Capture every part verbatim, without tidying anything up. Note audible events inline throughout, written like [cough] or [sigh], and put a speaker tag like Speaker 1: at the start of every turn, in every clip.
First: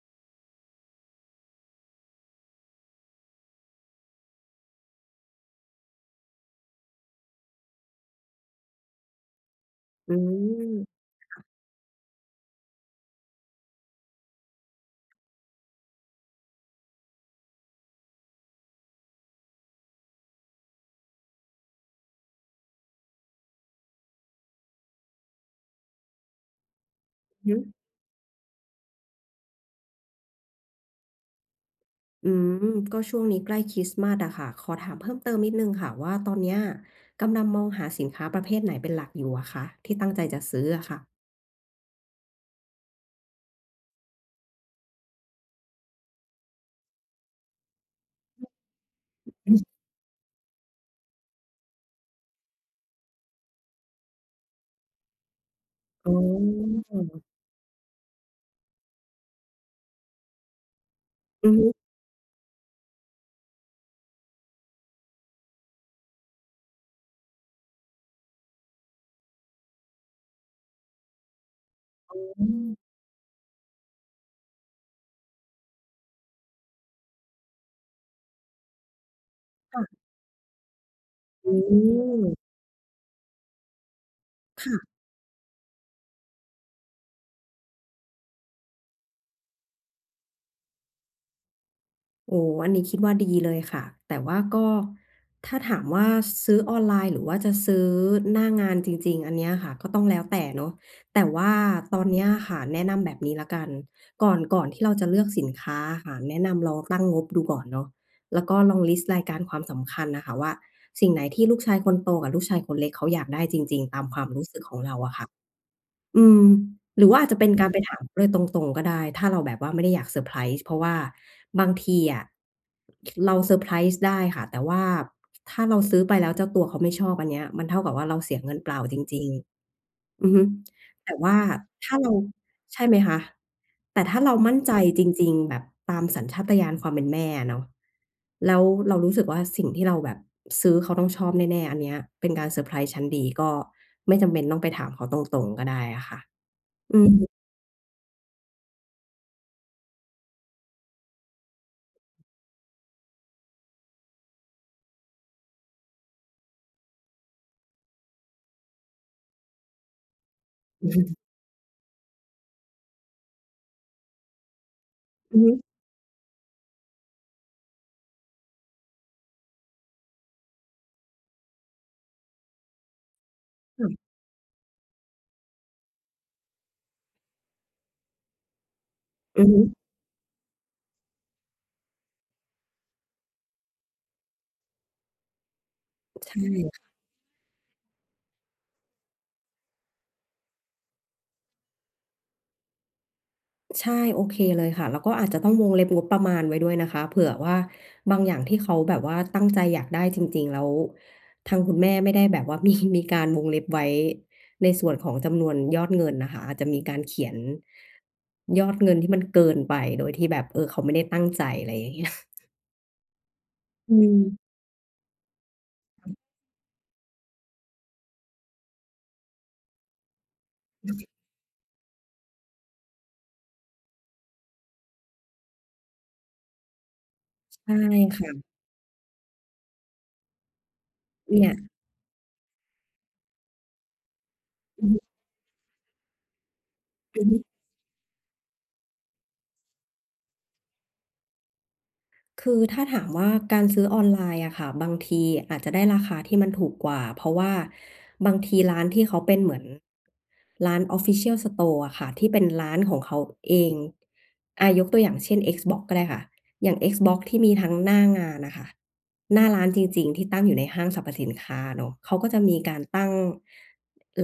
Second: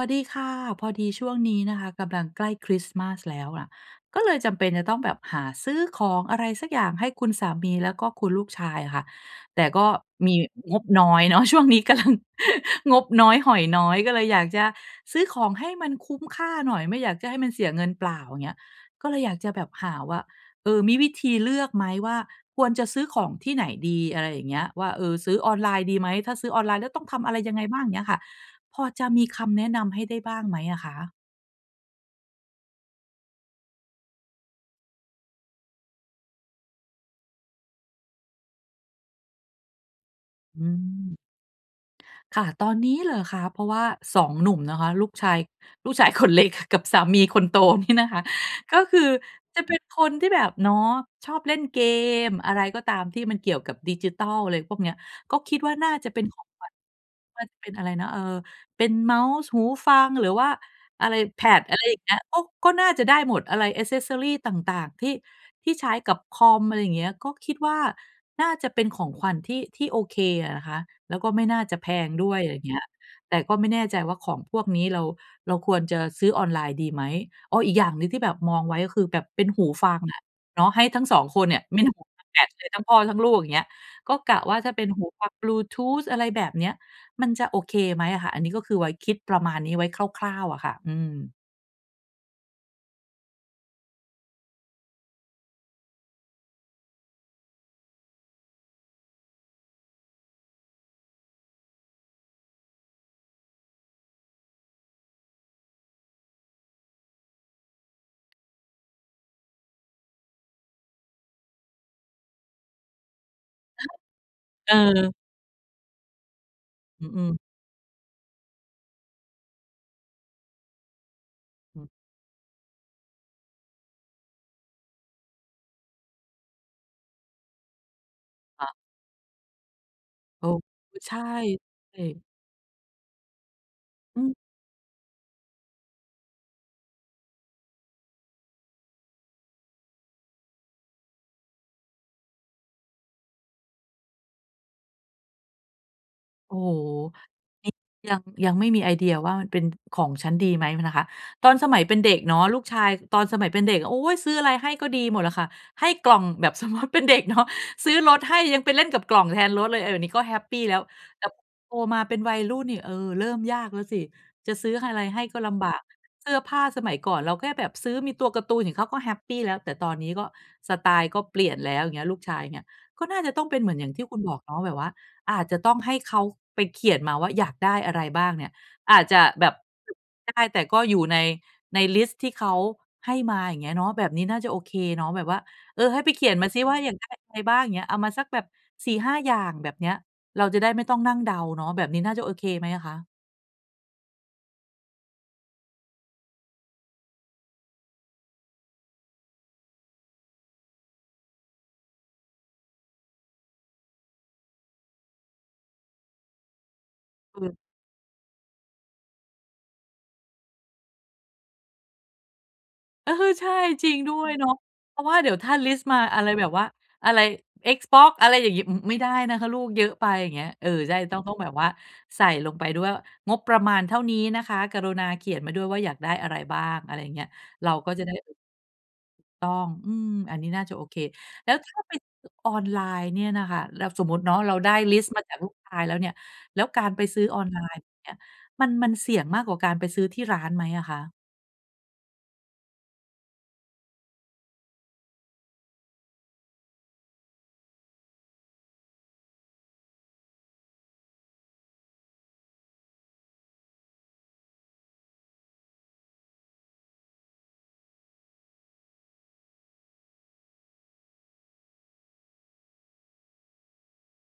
Speaker 1: สวัสดีค่ะ พอดีช่วงนี้นะคะ กำลังใกล้คริสต์มาสแล้วอะ ก็เลยจำเป็นจะต้องแบบหาซื้อของอะไรสักอย่างให้คุณสามี แล้วก็คุณลูกชายอะค่ะ แต่ก็
Speaker 2: อื
Speaker 1: มีง
Speaker 2: ม
Speaker 1: บน้อยเ
Speaker 2: ค
Speaker 1: น
Speaker 2: ่
Speaker 1: าะ
Speaker 2: ะ
Speaker 1: ช่วงนี้กำลัง [chuckles] งบน้อย หอยน้อย ก็เลยอยากจะซื้อของให้มันคุ้มค่าหน่อย ไม่อยากจะให้มันเสียเงินเปล่า อย่างเงี้ย ก็เลยอยากจะแบบหาว่า เออ มีวิธีเลือกไหมว่าควรจะซื้อของที่ไหนดี อะไรอย่างเงี้ย ว่า เออ ซื้อออนไลน์ดีไหม ถ้าซื้อออนไลน์แล้วต้องทำอะไร
Speaker 2: อือ
Speaker 1: ยังไง
Speaker 2: ฮึ
Speaker 1: บ้าง เงี้ยค่ะ พอจะมีคำแนะนำ ให้ได้บ้างไหมอะคะ?
Speaker 2: อืม ก็ช่วงนี้ใกล้คริสต์มาสอะค่ะ ขอถามเพิ่มเติมนิดหนึ่งค่ะว่าตอนเนี้ยกำลังมองหาสินค้าประเภทไหนเป็นหลักอยู่อะคะ ที่ตั้งใจจะซ
Speaker 1: อื
Speaker 2: ื้ออะค่ะ?
Speaker 1: ม ค่ะ ตอนนี้เหรอคะ เพราะว่า สอง หนุ่มนะคะ ลูกชาย ลูกชาย คนเล็ก กับสามีคนโตนี่นะคะก็คือ
Speaker 2: อื
Speaker 1: จะ
Speaker 2: ม
Speaker 1: เป็นคนที่แบบเนาะ ชอบเล่นเกมอะไรก็ตาม ที่มันเกี่ยวกับดิจิทัล อะไรพวกเนี้ย ก็คิดว่าน่าจะ
Speaker 2: อ๋อ
Speaker 1: เป็น ของขวัญ มันจะเป็นอะไรนะ เออ เป็นเมาส์ หูฟัง หรือว่าอะไร
Speaker 2: อือ
Speaker 1: pad
Speaker 2: ฮึ
Speaker 1: อะไรอย่างเงี้ย ก็ ก็น่าจะได้หมด อะไร แอกเซสซอรี ต่าง ๆ ที่ ที่ใช้กับคอม อะไรอย่างเงี้ย ก็คิดว่าน่าจะเป็นของขวัญที่ ที่โอเคอะนะคะ แล้วก็ไม่น่าจะแพง
Speaker 2: อ๋
Speaker 1: ด้วย อะไรอย่างเง
Speaker 2: อ
Speaker 1: ี้ย แต่ก็ไม่แน่ใจว่าของพวกนี้เรา เราควรจะซื้อออนไลน์ดีไหม อ้อ อีกอย่างหนึ่ง ที่แบบมองไว้ ก็คือแบบเป็นหู
Speaker 2: ค่
Speaker 1: ฟ
Speaker 2: ะ
Speaker 1: ังอะ เนาะ ให้ทั้ง สอง คน
Speaker 2: อื
Speaker 1: เนี่ย ไม่ [unintelligible]
Speaker 2: ม
Speaker 1: แบบซื้อทั้งพ่อทั้งลูก อย่างเงี้ย ก็กะว่าถ
Speaker 2: ค
Speaker 1: ้า
Speaker 2: ่ะ
Speaker 1: เป็นหูฟังบลูทูท อะไรแบบเนี้ย มันจะโอเคไหมอะคะ? อันนี้ก็คือไว้ คิดประมาณนี้ไว้คร่าว ๆ อะค่ะ อืม
Speaker 2: โอ้โฮ อันนี้คิดว่าดีเลยค่ะ แต่ว่าก็ ถ้าถามว่า ซื้อออนไลน์หรือจะซื้อหน้างานจริง ๆ อันเนี้ยอะค่ะก็ต้องแล้วแต่เนาะ แต่ว่าตอนนี้อะค่ะ แนะนำแบบนี้แล้วกัน ก่อน ก่อนที่เราจะเลือกสินค้าอะค่ะ แนะนำลองตั้งงบดูก่อนเนาะ แล้วก็ลองลิสต์รายการความสำคัญน่ะค่ะว่า สิ่งไหนที่ลูกชายคนโตกับลูกชายคนเล็กเขาอยากได้จริง ๆ ตามความรู้สึกของเราอ
Speaker 1: เออ
Speaker 2: ะค่ะ อืม ห
Speaker 1: อ
Speaker 2: รือว่าอ
Speaker 1: ื
Speaker 2: าจ
Speaker 1: อ
Speaker 2: จะ
Speaker 1: ๆ
Speaker 2: เป็นการไปถามเขาเลยตรง ๆ ก็ได้ ถ้าเราแบบว่าไม่ได้อยากเซอร์ไพรส์ เพราะว่าบาง
Speaker 1: อื
Speaker 2: ท
Speaker 1: อ
Speaker 2: ีอะ เราเซอร์ไพรส์ได้ค่ะ แต่ว่าถ้าเราซื้อไปแล้วเจ้าตัวเขาไม่ชอบ อันเนี้ยมันเท่ากับว่าเราเสียเงิน
Speaker 1: ค
Speaker 2: เ
Speaker 1: ่
Speaker 2: ป
Speaker 1: ะ
Speaker 2: ล่าจริง ๆ อือฮ
Speaker 1: เ
Speaker 2: ึ
Speaker 1: ออ ค
Speaker 2: แ
Speaker 1: ใ
Speaker 2: ต
Speaker 1: ช
Speaker 2: ่
Speaker 1: ่
Speaker 2: ว่าถ้าเรา
Speaker 1: [unintelligible]
Speaker 2: ใช่ไหมคะ แต่ถ้
Speaker 1: อ
Speaker 2: า
Speaker 1: ื
Speaker 2: เร
Speaker 1: ม
Speaker 2: ามั่นใจจริง ๆ แบบตามสัญชาตญาณความเป็นแม่อะเนาะ แล้วเรารู้สึกว่า สิ่งที่เราแบบซื้อเขาต้องชอบแน่ ๆ อันเนี้ยเป็นการเซอร์ไพรส์ชั้นดี ก็ไม่จำเป็นต้องไปถามเขาตรง ๆ ก็ได้อะค่ะ
Speaker 1: โอ้โฮ
Speaker 2: อืม
Speaker 1: ยัง ยัง ยังไม่มีไอเดียว่าเป็นของฉันดีไหมนะคะ ตอนสมัยเป็นเด็กเนาะ ลูกชาย ตอนสมัยเป็นเด็กอะ โอ๊ย! ซื้ออะไรให้ก็ดีหมดอะค่ะ ให้กล่องแบบ สมมุติเป็นเด็กเนาะ ซื้อรถให้ยังไปเล่นกับกล่องแทนรถเลย เออ นี้ก็แฮปปีแล้ว
Speaker 2: อือ
Speaker 1: แต่โตมาเป็นวัยรุ่นนี่ เออ เริ่มยากแล้วสิ จะซื้ออะไรให้
Speaker 2: อ
Speaker 1: ก
Speaker 2: ื
Speaker 1: ็
Speaker 2: อฮ
Speaker 1: ล
Speaker 2: ึ
Speaker 1: ำบาก เสื้อผ้าสมัยก่อนเราแค่แบบซื้อมีตัวการ์ตูนนี่ เขาก็แฮปปีแล้ว แต่ตอนนี้ก็สไตล์ก็เปลี่ยนแล้ว เงี้ย ลูกชายเนี่ย ก็น่าจะต้องเป็นเหมือน
Speaker 2: อ
Speaker 1: อย่าง
Speaker 2: ืม
Speaker 1: ที่คุณบอกเนาะ แบบว่าอาจจะต้องให้เขาไปเขียนมาว่าอยากได้อะไรบ้างเนี่ย อาจจะ
Speaker 2: อ
Speaker 1: แ
Speaker 2: ื
Speaker 1: บ
Speaker 2: อ
Speaker 1: บ
Speaker 2: ฮึ
Speaker 1: ด ได้ แต่ก็อยู่ใน ในลิสต์ที่เขาให้มา อย่างเงี้ยเนาะ แบบนี้น่าจะโอเคเนาะ แบบว่า เออ ให้ไปเข
Speaker 2: ใ
Speaker 1: ีย
Speaker 2: ช
Speaker 1: นมาสิว่า
Speaker 2: ่
Speaker 1: อยากได้อะไรบ้าง อย่างเงี้ย เอามาสักแบบ สี่ห้า อย่าง แบบเนี้ย เราจะได้ไม่ต้องนั่งเดาเนาะ แบบนี้น่าจะโอเคไหมอะคะ?
Speaker 2: ใช่ โอเคเลยค่ะ แล้วก็อาจจะต้องวงเล็บงบประมาณไว้ด้วยนะคะ เผื่อว่าบางอย่างที่เขาแบบว่าตั้งใจอยากได้จริง ๆ แล้วทางคุณแม่ไม่ได้แบบว่า มี มีการวงเล็บไว้ในส่วนของจำนวนยอดเงินน่ะค่ะ อาจจะมีการเขียน
Speaker 1: อืม
Speaker 2: ยอดเงินที่มันเกินไปโดยที่แบบ เออ เขาไม่ได้ตั้งใจ อะไรอย่างเงี้ย
Speaker 1: เออ ใช่ จร
Speaker 2: อ
Speaker 1: ิ
Speaker 2: ื
Speaker 1: ง ด้วย
Speaker 2: ม
Speaker 1: เนาะ เพราะว่าเดี๋ยวถ้าลิสต์มาอะไรแบบว่า อะไร Xbox อะไรอย่างงี้ อ อ ไม่ได้นะคะลูก เยอะไป อย่างเงี้ย เออ
Speaker 2: อ
Speaker 1: ใ
Speaker 2: ื
Speaker 1: ช่
Speaker 2: ม
Speaker 1: ต้อง ต้องแบบว่าใส่ลงไปด้วย งบประมาณเท่านี้นะคะ กรุณาเขียนมาด้วยว่าอยากได้อะไรบ้าง อะไรอย่างเงี้ย เร
Speaker 2: ใช
Speaker 1: า
Speaker 2: ่
Speaker 1: ก็จะได้
Speaker 2: ค
Speaker 1: เ
Speaker 2: ่
Speaker 1: ออ
Speaker 2: ะ
Speaker 1: ต้อง อืม อันนี้น่าจะโอเค
Speaker 2: เนี
Speaker 1: แ
Speaker 2: ่
Speaker 1: ล้
Speaker 2: ย
Speaker 1: วถ้าไปซื้อออนไลน์เนี่ยน่ะค่ะ แล้ว สมมุติเนาะเราได้
Speaker 2: อื้อ
Speaker 1: ล
Speaker 2: ฮ
Speaker 1: ิ
Speaker 2: ึ
Speaker 1: สต์มาจากลูกชายแล้วเนี่ย แล้วการไป
Speaker 2: อ
Speaker 1: ซื
Speaker 2: ื
Speaker 1: ้อ
Speaker 2: อฮ
Speaker 1: อ
Speaker 2: ึ
Speaker 1: อนไลน์เนี่ยมัน มันเสี่ยงมากกว่าการไปซื้อที่ร้านไหมอะคะ?
Speaker 2: คือถ้าถามว่า การซื้อออนไลน์อะค่ะ บางทีอาจจะได้ราคาที่มันถูกกว่า เพราะว่าบางทีร้านที่เขาเป็นเหมือนร้าน official store อะค่ะ ที่เป็นร้านของเขาเอง อา ยกตัวอย่างเช่น Xbox ก็ได้ค่ะ อย่าง Xbox ที่มีทั้งหน้างานอะค่ะ หน้าร้านจริง ๆ ที่ตั้งอยู่ในห้างสรรพสินค้าเนาะ เขาก็จะมีการตั้ง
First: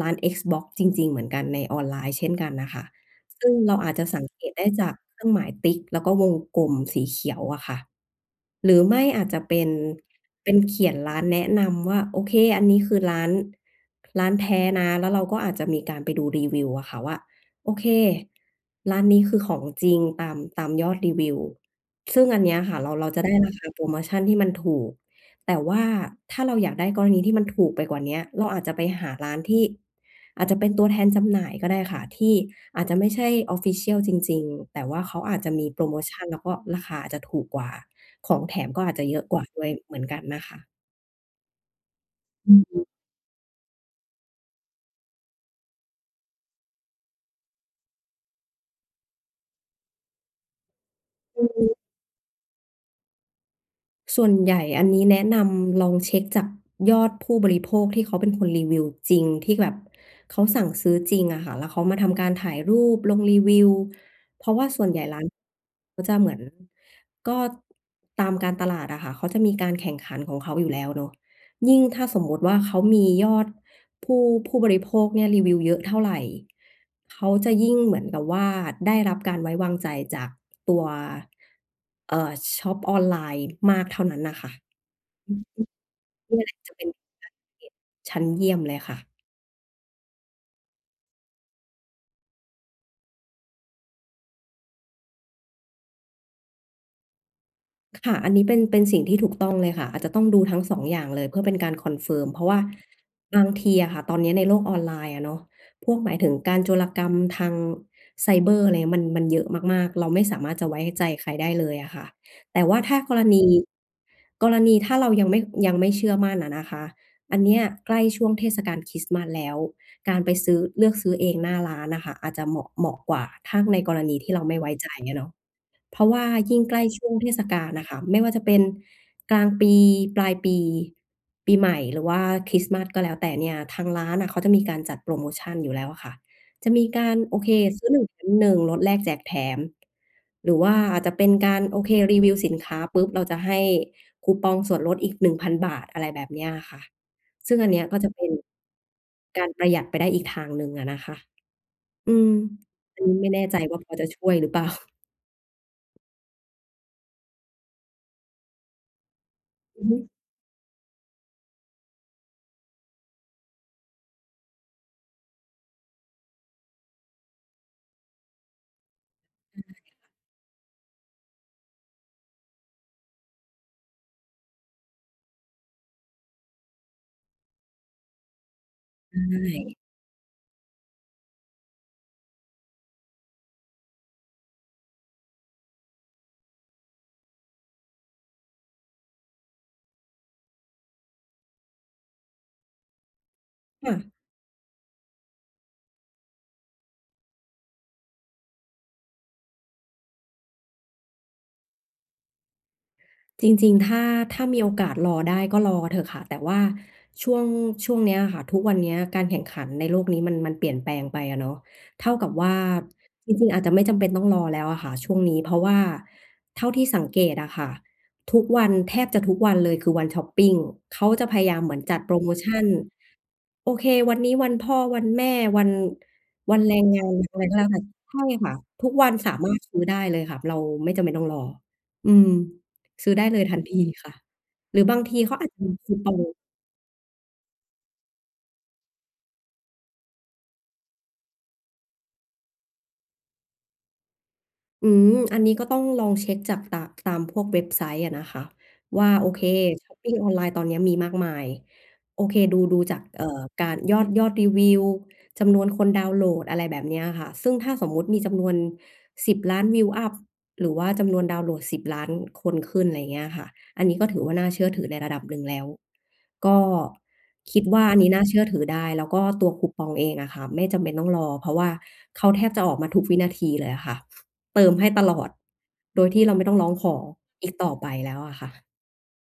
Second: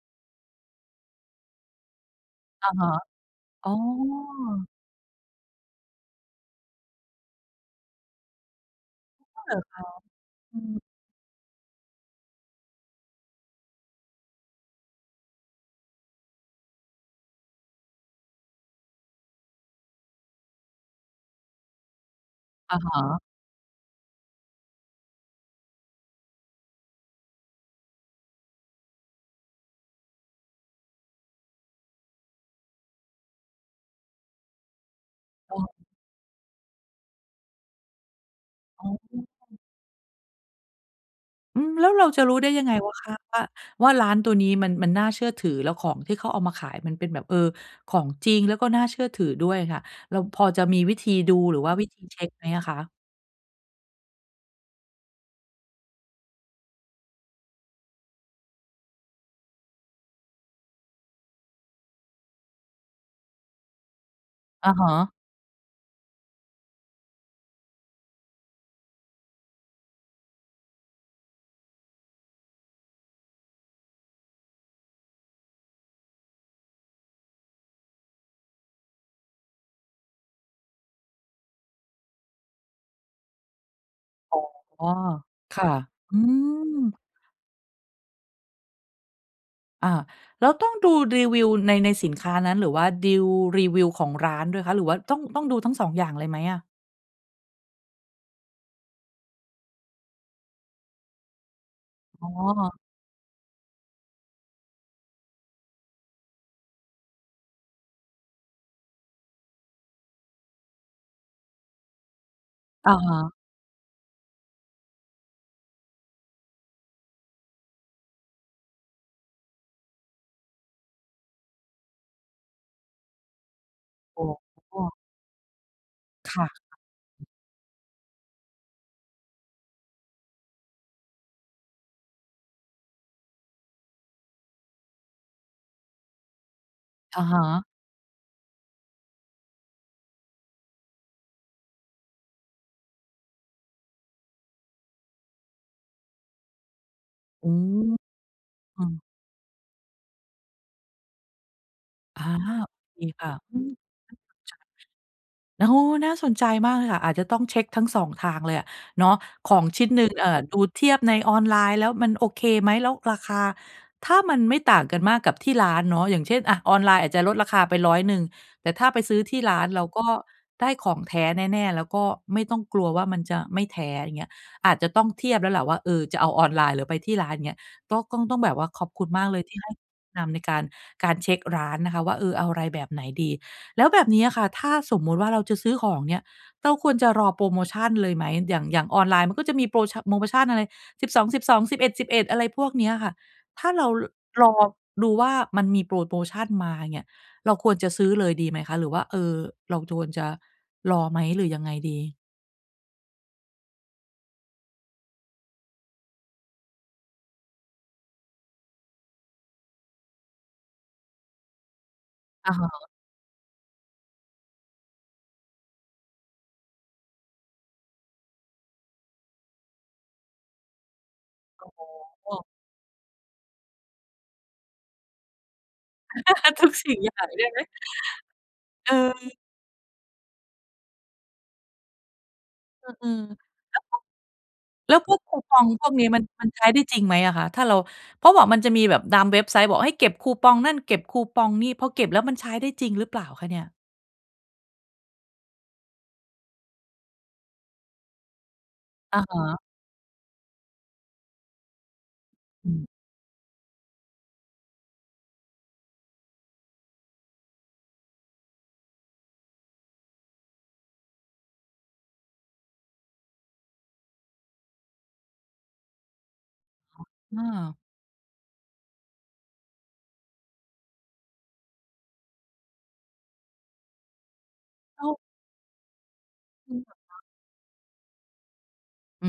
Speaker 2: ร้าน Xbox จริง ๆ เหมือนกันในออนไลน์เช่นกัน
Speaker 1: อ
Speaker 2: น่
Speaker 1: ะ
Speaker 2: ะค
Speaker 1: ฮ
Speaker 2: ่ะ
Speaker 1: ะ
Speaker 2: ซึ่ง
Speaker 1: อ๋
Speaker 2: เ
Speaker 1: อ
Speaker 2: ราอาจจะสังเกตได้จากเครื่องหมายติ๊กแล้วก็วงกลมสีเขียวอะค่ะ หรือไม่อาจจ
Speaker 1: อ้
Speaker 2: ะ
Speaker 1: อเหร
Speaker 2: เป
Speaker 1: อ
Speaker 2: ็น
Speaker 1: คะ?
Speaker 2: เป็
Speaker 1: อ
Speaker 2: น
Speaker 1: ื
Speaker 2: เข
Speaker 1: ม
Speaker 2: ียนร้านแนะนำว่า โอเค อันนี้คือร้าน ร้านแท้นะ แล้วเราก็อาจจะมีการไปดูรีวิวอะค่ะว่า โอเค ร้านนี้คือของจริงตาม ตามยอดรีวิว ซึ่งอันเนี้ยค
Speaker 1: อ
Speaker 2: ่
Speaker 1: ะ
Speaker 2: ะเ
Speaker 1: ฮ
Speaker 2: รา เรา
Speaker 1: ะ
Speaker 2: จะได้ ราคาโพรโมชันที่มันถูก แต่ว่าถ้าเราอยากได้กรณีที่มันถูกไปกว่าเนี้ย เราอาจจะไปหาร้านที่ อาจจะเป็นตัวแทนจำหน่ายก็ได้ค่ะ ที่อาจจะไม่ใช่ official จริง ๆ แต่ว่าเขาอาจจะมีโพ
Speaker 1: เออ
Speaker 2: รโมชัน แล้วก็ราคาอาจจะถูกกว่า ของแถมก็
Speaker 1: อ๋
Speaker 2: อาจจะเยอะกว่า
Speaker 1: อ
Speaker 2: ด้วยเหมือนกันน่ะค่ะ
Speaker 1: อืม แล้วเราจะรู้ได้
Speaker 2: อ
Speaker 1: ยังไง
Speaker 2: ืม
Speaker 1: ว่า คะว่า ว่าร้านตัวนี้มัน มันน่าเชื่อถือ แล้วของที่เขาเอามาขายมันเป็นแบบ เออ ของจริงแล้วก็น่าเชื่อถือด้วยค่ะ เราพอจะมีวิธีดู
Speaker 2: ค
Speaker 1: หรือว่า
Speaker 2: ือ
Speaker 1: วิธีเช็คไหมอะคะ?
Speaker 2: ส่วนใหญ่อันนี้แนะนำลองเช็คจากยอดผู้บริโภค ที่เขาเป็นคนรีวิวจริง ที่แบบเขาสั่งซื้อจริงอะค่ะว่า เขามาทำการถ่ายรูปลงรีวิว เพราะว่
Speaker 1: อ
Speaker 2: า
Speaker 1: ะ
Speaker 2: ส
Speaker 1: ฮ
Speaker 2: ่วนใหญ่
Speaker 1: ะ
Speaker 2: ร้านเขาจะเหมือน ก็ตามการตลาดอะค่ะ เขาจะมีการแข่งขันของเขาอยู่แล้วเนาะ ยิ่งถ้าสมมุติว่า เขามียอดผู้ ผู้บริโภคเนี่ย รีวิวเยอะเท่าไร เขาจะยิ่งเหมือนกับว่า ได้รับการไว้วางใจจากตัว เอ่อ ชอปออนไลน์มากเท่านั้นน
Speaker 1: อ
Speaker 2: ่ะ
Speaker 1: ๋อ
Speaker 2: ค่ะ
Speaker 1: ค่ะ อื
Speaker 2: อือฮึ เนี่ยจะเป็น
Speaker 1: ม
Speaker 2: การเก็บชั้นเยี่ยมเลยค่ะ
Speaker 1: อา แล้วต้องดูรีวิวใน ในสินค้านั้น หรือว่าดีลรีวิวของร้านด้วยคะ หรือว่าต้อง ต้องดูทั้ง สอง อย่างเลยไหมอะ?
Speaker 2: ค่ะ อันนี้เป็น เป็นสิ่งที่ถูกต้องเลยค่ะ อาจจะต้องดูทั้ง สอง อย่างเลย เพื่อเป็นการ
Speaker 1: อ๋
Speaker 2: confirm เพราะว่า
Speaker 1: อ
Speaker 2: บางทีอะค่ะ ตอนเนี้ยในโลกออนไลน์อะเนาะ พวกหมายถึงการโจรกรรมทางไซเบอร์ อะไรเงี้ย มัน มันเยอะมาก ๆ เราไม่สามารถจะไว้ใจใครได้เลยอะค่ะ แต่ว่า
Speaker 1: อ
Speaker 2: ถ
Speaker 1: ะ
Speaker 2: ้า
Speaker 1: ฮ
Speaker 2: กร
Speaker 1: ะ
Speaker 2: ณี กรณีถ้าเรายังไม่ ยังไม่เชื่อมั่นอะนะคะ อันเนี้ยใกล้ช่วงเทศกาลคริสต์มาสแล้ว การไปซื้อ เลือกซื้อเองหน้าร้านอะค่ะ อาจจะเหมาะ เหมาะกว่า ถ้าในกรณี
Speaker 1: อ๋
Speaker 2: ที่เราไม่ไว้ใจ
Speaker 1: อ
Speaker 2: อะเนาะ เพราะว่า
Speaker 1: ค่ะ
Speaker 2: ยิ่งใกล้ช่วงเ
Speaker 1: ๆ
Speaker 2: ทศกาลน่ะค่ะ ไม่ว่าจะเป็นกลางปี ปลายปี ปีใหม่ หรือว่าคริสต์มาสก็แล้วแต่เนี่ย ทางร้านน่ะเขาจะมีการจัดโพรโมชันอยู่แล้วอะค่ะ จะมีกา
Speaker 1: อ
Speaker 2: ร
Speaker 1: ะ
Speaker 2: โ
Speaker 1: ฮ
Speaker 2: อเค
Speaker 1: ะ
Speaker 2: ซื้อหนึ่งแถมหนึ่ง ลดแลกแจกแถม หรือว่าอาจจะเป็นการ โอเค รีวิวสินค้าปุ๊บ เราจะให้คูปองส่วนลดอีก หนึ่งพัน บาท อะไรแบบเนี้ยอะค่ะ
Speaker 1: อื
Speaker 2: ซึ่งอันเนี้ย
Speaker 1: ม
Speaker 2: ก็จะเป็น
Speaker 1: อืม
Speaker 2: การประหยัดไปได้อีกทางหนึ่งอะนะคะ อื
Speaker 1: อ
Speaker 2: ม
Speaker 1: า โอเ
Speaker 2: อ
Speaker 1: ค
Speaker 2: ันนี้
Speaker 1: ค
Speaker 2: ไม่
Speaker 1: ่ะ
Speaker 2: แน่
Speaker 1: อ
Speaker 2: ใจ
Speaker 1: ืม
Speaker 2: ว่าพอจะช่วยหรือ เปล่า?
Speaker 1: [unintelligible] โอ้โฮ น่าสนใจมากเลยค่ะ อาจจะต้องเช็คทั้ง สอง ทางเลยอะเนาะ ของช
Speaker 2: อื
Speaker 1: ิ้
Speaker 2: อ
Speaker 1: น
Speaker 2: ฮ
Speaker 1: หน
Speaker 2: ึ
Speaker 1: ึ่ง เอ่อ ดูเทียบในออนไลน์แล้ว มันโอเคไหม? แล้วราคาถ้ามันไม่ต่างกันมากกับที่ร้านเนาะ อย่างเช่น อะ ออนไลน์อาจจะลดราคาไป ร้อยหนึ่ง แต่ถ้าไปซื้อที่ร้
Speaker 2: อ
Speaker 1: า
Speaker 2: ื
Speaker 1: น
Speaker 2: อ
Speaker 1: เ
Speaker 2: ๆ
Speaker 1: ราก็ได้ของแท้แน่ ๆ แล้วก็ไม่ต้องกลัวว่ามันจะไม่แท้ อย่างเงี้ย อาจจะต้องเทียบแล้วแหละว่า เออ จะเอาออนไลน์หรือไปที่ร้าน อย่างเงี้ย ก็ต้อง ต้องแบบว่า ขอบคุณ
Speaker 2: ใ
Speaker 1: มากเลยที่ให้
Speaker 2: ช่
Speaker 1: แนะนำในการ การเช็คร้านนะคะว่า เออ เอาอะไรแบบไหนดี แล้วแบบเนี้ยอะค่ะ ถ้าสมมุติว่าเราจะซื้อของ เงี้ย เราควรจะรอโพรโมชันเลยไหม? อย่าง อย่างออนไลน์มันก็จะมีโพรชะ โพรโมชันอะไร สิบสองสิบสอง สิบเอ็ดสิบเอ็ด อะไรพวกเนี้ยค่ะ ถ้าเร
Speaker 2: ค
Speaker 1: า
Speaker 2: ่ะ
Speaker 1: รอดูว่า มันมีโพรโมชันมาเนี่ย เราควรจะซื้อเลยดีไหมคะ หรือว่า เออ เราควรจะรอไหมหรือยังไงดี?
Speaker 2: จริง ๆ ถ้า ถ้ามีโอกาสรอได้ก็รอเถอะค่ะ แต่ว่าช่วง ช่วงนี้อะค่ะ ทุกวันนี้การแข่งขันในโลกนี้มัน มันเปลี่ยนแปลงไปอะเนาะ เท่ากับว
Speaker 1: อ
Speaker 2: ่
Speaker 1: ะ
Speaker 2: า
Speaker 1: ฮะ
Speaker 2: จริง ๆ อาจจะไม่จำเป็นต้องรอแล้วอะค่ะช่วงนี้ เพราะว่า เท่าที่สังเกตอะค่ะ ทุกวัน แทบจะทุกวันเลยคือวันช็อปปิง เขาจะพยายาม
Speaker 1: อ
Speaker 2: เหมือนจัดโพรโม
Speaker 1: ๋อ
Speaker 2: ชัน โอเค วันนี้วันพ่อ วันแม่ วัน ว
Speaker 1: [laughs]
Speaker 2: ัน
Speaker 1: ทุ
Speaker 2: แ
Speaker 1: ก
Speaker 2: รง
Speaker 1: สิ่
Speaker 2: ง
Speaker 1: ง
Speaker 2: า
Speaker 1: อย่
Speaker 2: น
Speaker 1: าง
Speaker 2: อะ
Speaker 1: ไ
Speaker 2: ไ
Speaker 1: ด
Speaker 2: ร
Speaker 1: ้
Speaker 2: ก
Speaker 1: ไ
Speaker 2: ็
Speaker 1: หม?
Speaker 2: แล้วแต่ ใช่ค่ะ ท
Speaker 1: เ
Speaker 2: ุ
Speaker 1: อ
Speaker 2: ก
Speaker 1: อ
Speaker 2: วัน สามารถซื้อได้เลยค่ะ เราไม่จำเป็นต้องรอ อืม
Speaker 1: อ อื
Speaker 2: ซื้อ
Speaker 1: อ
Speaker 2: ได้เลยทันทีค่ะ หรือ
Speaker 1: แล
Speaker 2: บ
Speaker 1: ้
Speaker 2: า
Speaker 1: ว
Speaker 2: ง
Speaker 1: พ
Speaker 2: ท
Speaker 1: วก
Speaker 2: ี
Speaker 1: แ
Speaker 2: เข
Speaker 1: ล้วพ
Speaker 2: า
Speaker 1: วกค
Speaker 2: อา
Speaker 1: ู
Speaker 2: จ
Speaker 1: ป
Speaker 2: จ
Speaker 1: อ
Speaker 2: ะ
Speaker 1: ง
Speaker 2: มี
Speaker 1: พ
Speaker 2: ค
Speaker 1: วก
Speaker 2: ู
Speaker 1: นี้
Speaker 2: ปอ
Speaker 1: มัน
Speaker 2: ง
Speaker 1: มันใช้ได้จริงไหมอะคะ? ถ้าเรา เพราะบอก มันจะมีแบบตามเว็บไซต์บอกให้เก็บคูปองนั่น เก็บคูปองนี่ พอเก็บแล้วมันใช้ได้จริงหรือเปล่าคะเนี่ย?
Speaker 2: อืม อันนี้ก็ต้องลองเช็กจาก ต ตามพวกเว็บไซต์อะนะคะ ว่า
Speaker 1: อะ
Speaker 2: โอ
Speaker 1: ฮ
Speaker 2: เค
Speaker 1: ะ
Speaker 2: ช็อปปิงออนไลน์ตอนนี้มีมากมาย โอเค ดู
Speaker 1: อ
Speaker 2: ดู
Speaker 1: ืม
Speaker 2: จาก เอ่อ การ ยอด ยอดรีวิว จำนวนคนดาวน์โหลด อะไรแบบนี้อะค่ะ ซึ่งถ้าสมมุติมีจำนวน สิบล้าน วิวอัป หรือว่าจำนวนดาวน์โหลด สิบล้าน ล้านคนขึ้น อะไรอย่างเงี้ยค่ะ อันนี้ก็ถือว่าน่าเชื่อถือในระดับหนึ่งแล้ว ก็
Speaker 1: อ อ้
Speaker 2: คิด
Speaker 1: อ
Speaker 2: ว่าอันนี้น่าเชื่อถือได้ แล้วก็ตัวคูปองเองอะค่ะไม่จำเป็นต้องรอ เพราะว่าเขาแทบจะออกมาทุกวินาทีเลยอะค่ะ เติมให้ต
Speaker 1: อ้า
Speaker 2: ล
Speaker 1: ว
Speaker 2: อดโดยที่เราไม่ต้องร้
Speaker 1: จ
Speaker 2: อ
Speaker 1: ร
Speaker 2: ง
Speaker 1: ิง
Speaker 2: ข
Speaker 1: เหร
Speaker 2: อ
Speaker 1: อคะ?
Speaker 2: อีกต่อไปแล้วอะค่ะ
Speaker 1: อื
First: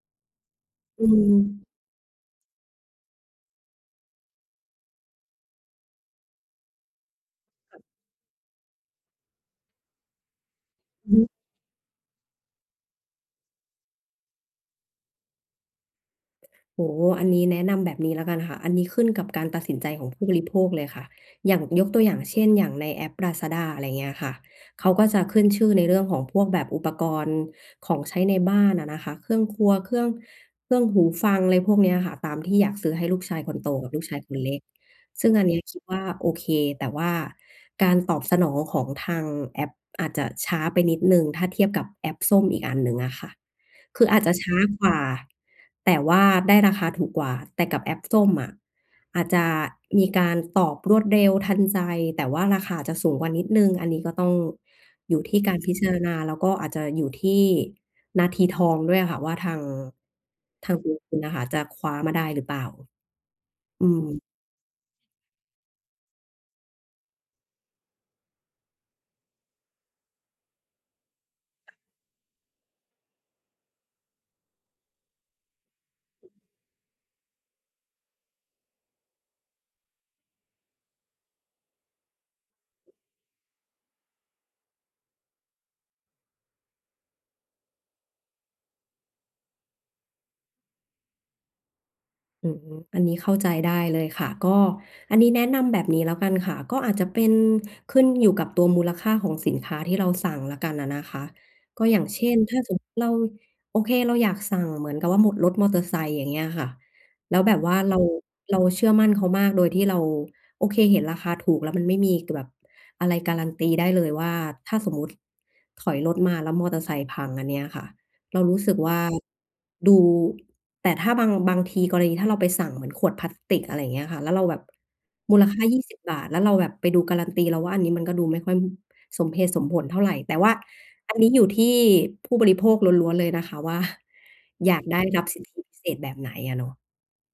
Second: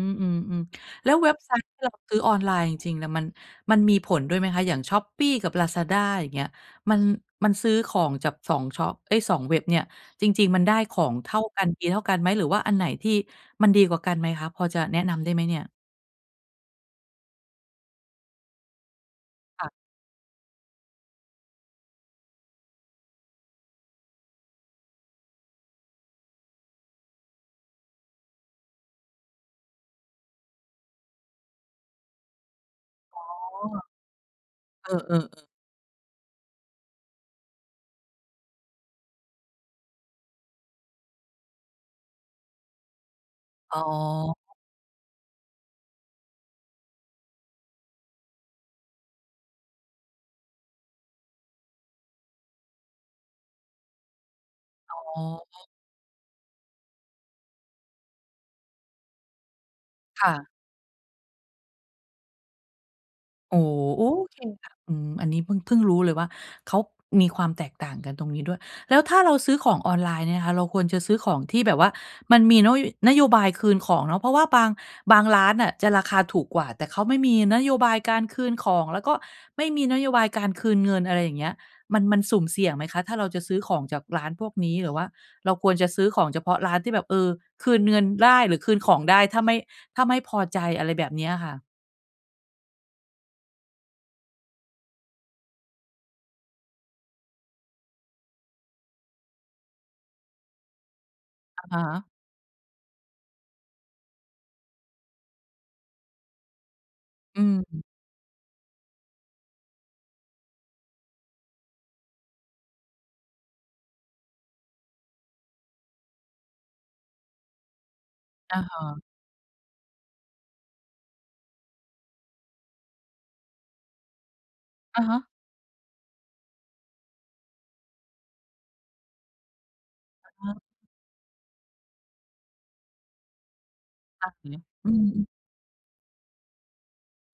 Speaker 1: ม อืม
Speaker 2: อ
Speaker 1: ๆ
Speaker 2: ื
Speaker 1: แล้วเว็บไซ
Speaker 2: ม
Speaker 1: ต์ที่เราซื้อออนไลน์จริง ๆ เนี่ย มัน มันมีผลด้วยไหมคะ? อย่างช้อปปี้กับลาซาด้า อย่างเงี้ย มัน มันซื้อของจาก สอง ชอบ เอ๊ย สอง เว็บเนี่ย จริง ๆ มันได้ขอ
Speaker 2: อื
Speaker 1: ง
Speaker 2: อฮ
Speaker 1: เท
Speaker 2: ึ
Speaker 1: ่ากัน ดีเท่ากันไหม? หรือว่าอันไหนที่มันดีกว่ากันไหมคะ? พอจะแนะนำได้ไหมเนี่ย?
Speaker 2: โอ้โฮ อันนี้แนะนำแบบนี้แล้วกันค่ะ อันนี้ขึ้นกับการตั
Speaker 1: ค
Speaker 2: ด
Speaker 1: ่ะ
Speaker 2: สินใจของผู้บริโภคเลยค่ะ อย่าง ยกตัวอย่างเช่น อย่างในแอปลาซาด้า อะไรอย่างเงี้ยค่ะ เขาก็จะขึ้นชื่อในเรื่องของพวกแบบอุปกรณ์ของใช้ในบ้านอะนะคะ เครื่องครัว เครื่อง เครื่องหูฟัง อะไรพวกนี้อะค่ะ ตามที่อยากซื้อให้ลู
Speaker 1: อ๋อ
Speaker 2: กชายคนโตกับลูกชายคนเล็ก
Speaker 1: เออ
Speaker 2: ซึ่งอั
Speaker 1: ๆ
Speaker 2: น
Speaker 1: ๆ
Speaker 2: นี้คิดว่าโอเค แต่ว่าการตอบสนองของทางแอปอาจจะช้าไปนิดหนึ่ง ถ้าเทียบกับแอปส้มอีกอันหนึ่งอะค่ะ
Speaker 1: อ๋อ
Speaker 2: คืออาจจะช้ากว่า แต่ว่าได้ราคาถูกกว่า แต่กับแอปส้มอะ อาจจะมีการตอบรวดเร็วทันใจ แต่ว่าราคาอาจจะสูงกว่านิดหนึ่ง อันนี้ก็ต้อง
Speaker 1: อ
Speaker 2: อยู
Speaker 1: ๋
Speaker 2: ่ที่กา
Speaker 1: อ
Speaker 2: รพิจารณา แล้วก็อาจจะอยู่ที่นาทีทองด้วยอะค่ะ ว่าทาง
Speaker 1: ค่ะ
Speaker 2: ทางตัวคุณอะค่ะจะคว้ามาได้หรือเปล่า
Speaker 1: โอ้โฮ
Speaker 2: อื
Speaker 1: โอ้ โ
Speaker 2: ม
Speaker 1: อเคค่ะ อืม อันนี้พึ่ง พึ่งรู้เลยว่า เขามีความแตกต่างกันตรงนี้ด้วย แล้วถ้าเราซื้อของออนไลน์เนี่ยนะคะ เราควรจะซื้อของที่แบบว่ามันมีโน้ย นโยบายคืนของเนาะ เพราะว่าบาง บางร้านน่ะ จะราคาถูกกว่า แต่เขาไม่มีนโยบายการคืนของ แล้วก็ไม่มีนโยบายการคืนเงิน อะไรอย่างเงี้ย มัน มันสุ่มเสี่ยงไหมคะ? ถ้าเราจะซื้อของจากร้านพวกนี้ หรือว่าเราควรจะซื้อของเฉพาะร้านที่แบบ เออ คืนเงินได้หรือคืนของได้ถ้าไม่ ถ้าไม่พอใจ อะไรแบบเนี้ยค่ะ
Speaker 2: อืม อันนี้เข้าใจได้เลยค่ะ ก็ อันนี้แนะนำแบบนี้แล้วกันค่ะ ก็อาจจะเป็นขึ้นอยู่กับตัวมูลค่าของสินค้าที่เราสั่งแล้วกันอะนะคะ
Speaker 1: อะฮ
Speaker 2: ก็อย
Speaker 1: ะ
Speaker 2: ่างเช่น ถ้าสมมติเรา โอเคเราอยากสั่งเหมือนกับว่าหมด รถมอเตอร์ไซค์ อย่างเงี้ยอะค่ะ แล
Speaker 1: อ
Speaker 2: ้
Speaker 1: ื
Speaker 2: วแบ
Speaker 1: ม
Speaker 2: บว่าเรา เราเชื่อมั่นเขามากโดยที่เรา โอเคเห็นราคาถูก แล้วมันไม่มี ก แบบอะไรการันตีได้เลยว่า ถ้าสมมุติถอยรถมาแล้วมอเตอร์ไซค์พัง อันเนี้ยค่ะ เราร
Speaker 1: อ
Speaker 2: ู
Speaker 1: ะ
Speaker 2: ้สึ
Speaker 1: ฮ
Speaker 2: กว่
Speaker 1: ะ
Speaker 2: าดู แต่ถ้าบาง บางที กรณีถ้าเราไปสั่งเหมือนขวดพลาสติก อะไรอย่างเงี้ยค่ะ แล้วเราแบบ
Speaker 1: อะฮะ
Speaker 2: มูลค่า ยี่สิบ บาท แล้วเราแบบไปดูการันตี เราว่าอันนี้มันก็ดูไม่ค่อยสมเหตุสมผลเท่าไร
Speaker 1: อ
Speaker 2: แต่
Speaker 1: ๋
Speaker 2: ว่า
Speaker 1: อ
Speaker 2: อันนี้อยู่ที่ผู้บริโภคล้วน ๆ เลยนะคะ ว่า
Speaker 1: อะ หืม
Speaker 2: อยาก
Speaker 1: อื
Speaker 2: ได้รับ
Speaker 1: ม ๆ
Speaker 2: สิทธิพิเศษแบบไหนอะเนาะ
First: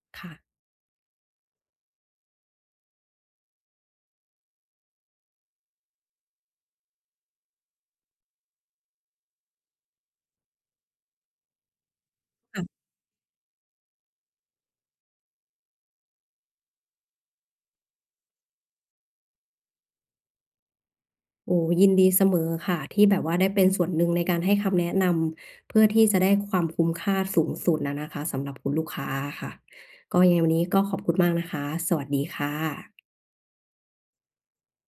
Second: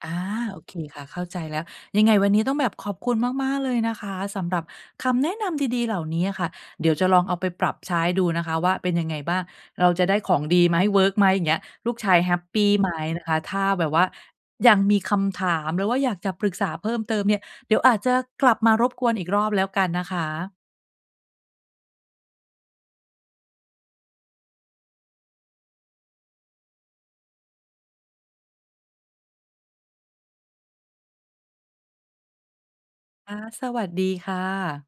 Speaker 1: อา
Speaker 2: ค่ะ
Speaker 1: โอเคค่ะ เข้าใจแล้ว ยังไงวันนี้ต้องแบบขอบคุณมาก ๆ เลยนะคะ สำหรับคำแนะนำดี ๆ เหล่านี้อะค่ะ เดี๋ยวจะลองเอาไปปรับใช้ดูนะคะว่าเป็นยังไงบ้าง เราจะได้ของดีไหม เวิร์กไหม อย่างเงี้ย ลูกชายแฮปป
Speaker 2: ค่ะ
Speaker 1: ีไหมนะคะ ถ้าแบบว่ายังมีคำถาม หรือว่าอยากจะปรึกษาเพิ่มเติมเนี่ย เดี๋ยวอาจจะกลับมารบกวนอีกรอบแล้วกันนะคะ
Speaker 2: โอ้โฮ ยินดีเสมอค่ะที่แบบว่าได้เป็นส่วนหนึ่งในการให้คำแนะนำ เพื่อที่จะได้ความคุ้มค่าสูงสุดอะนะคะ สำหรับคุณลูกค้าอะค่ะ ก็ยังไงวันนี้ก็ขอบคุณมากนะคะ สวัสดีค่ะ
Speaker 1: ค่ะ สวัสดีค่ะ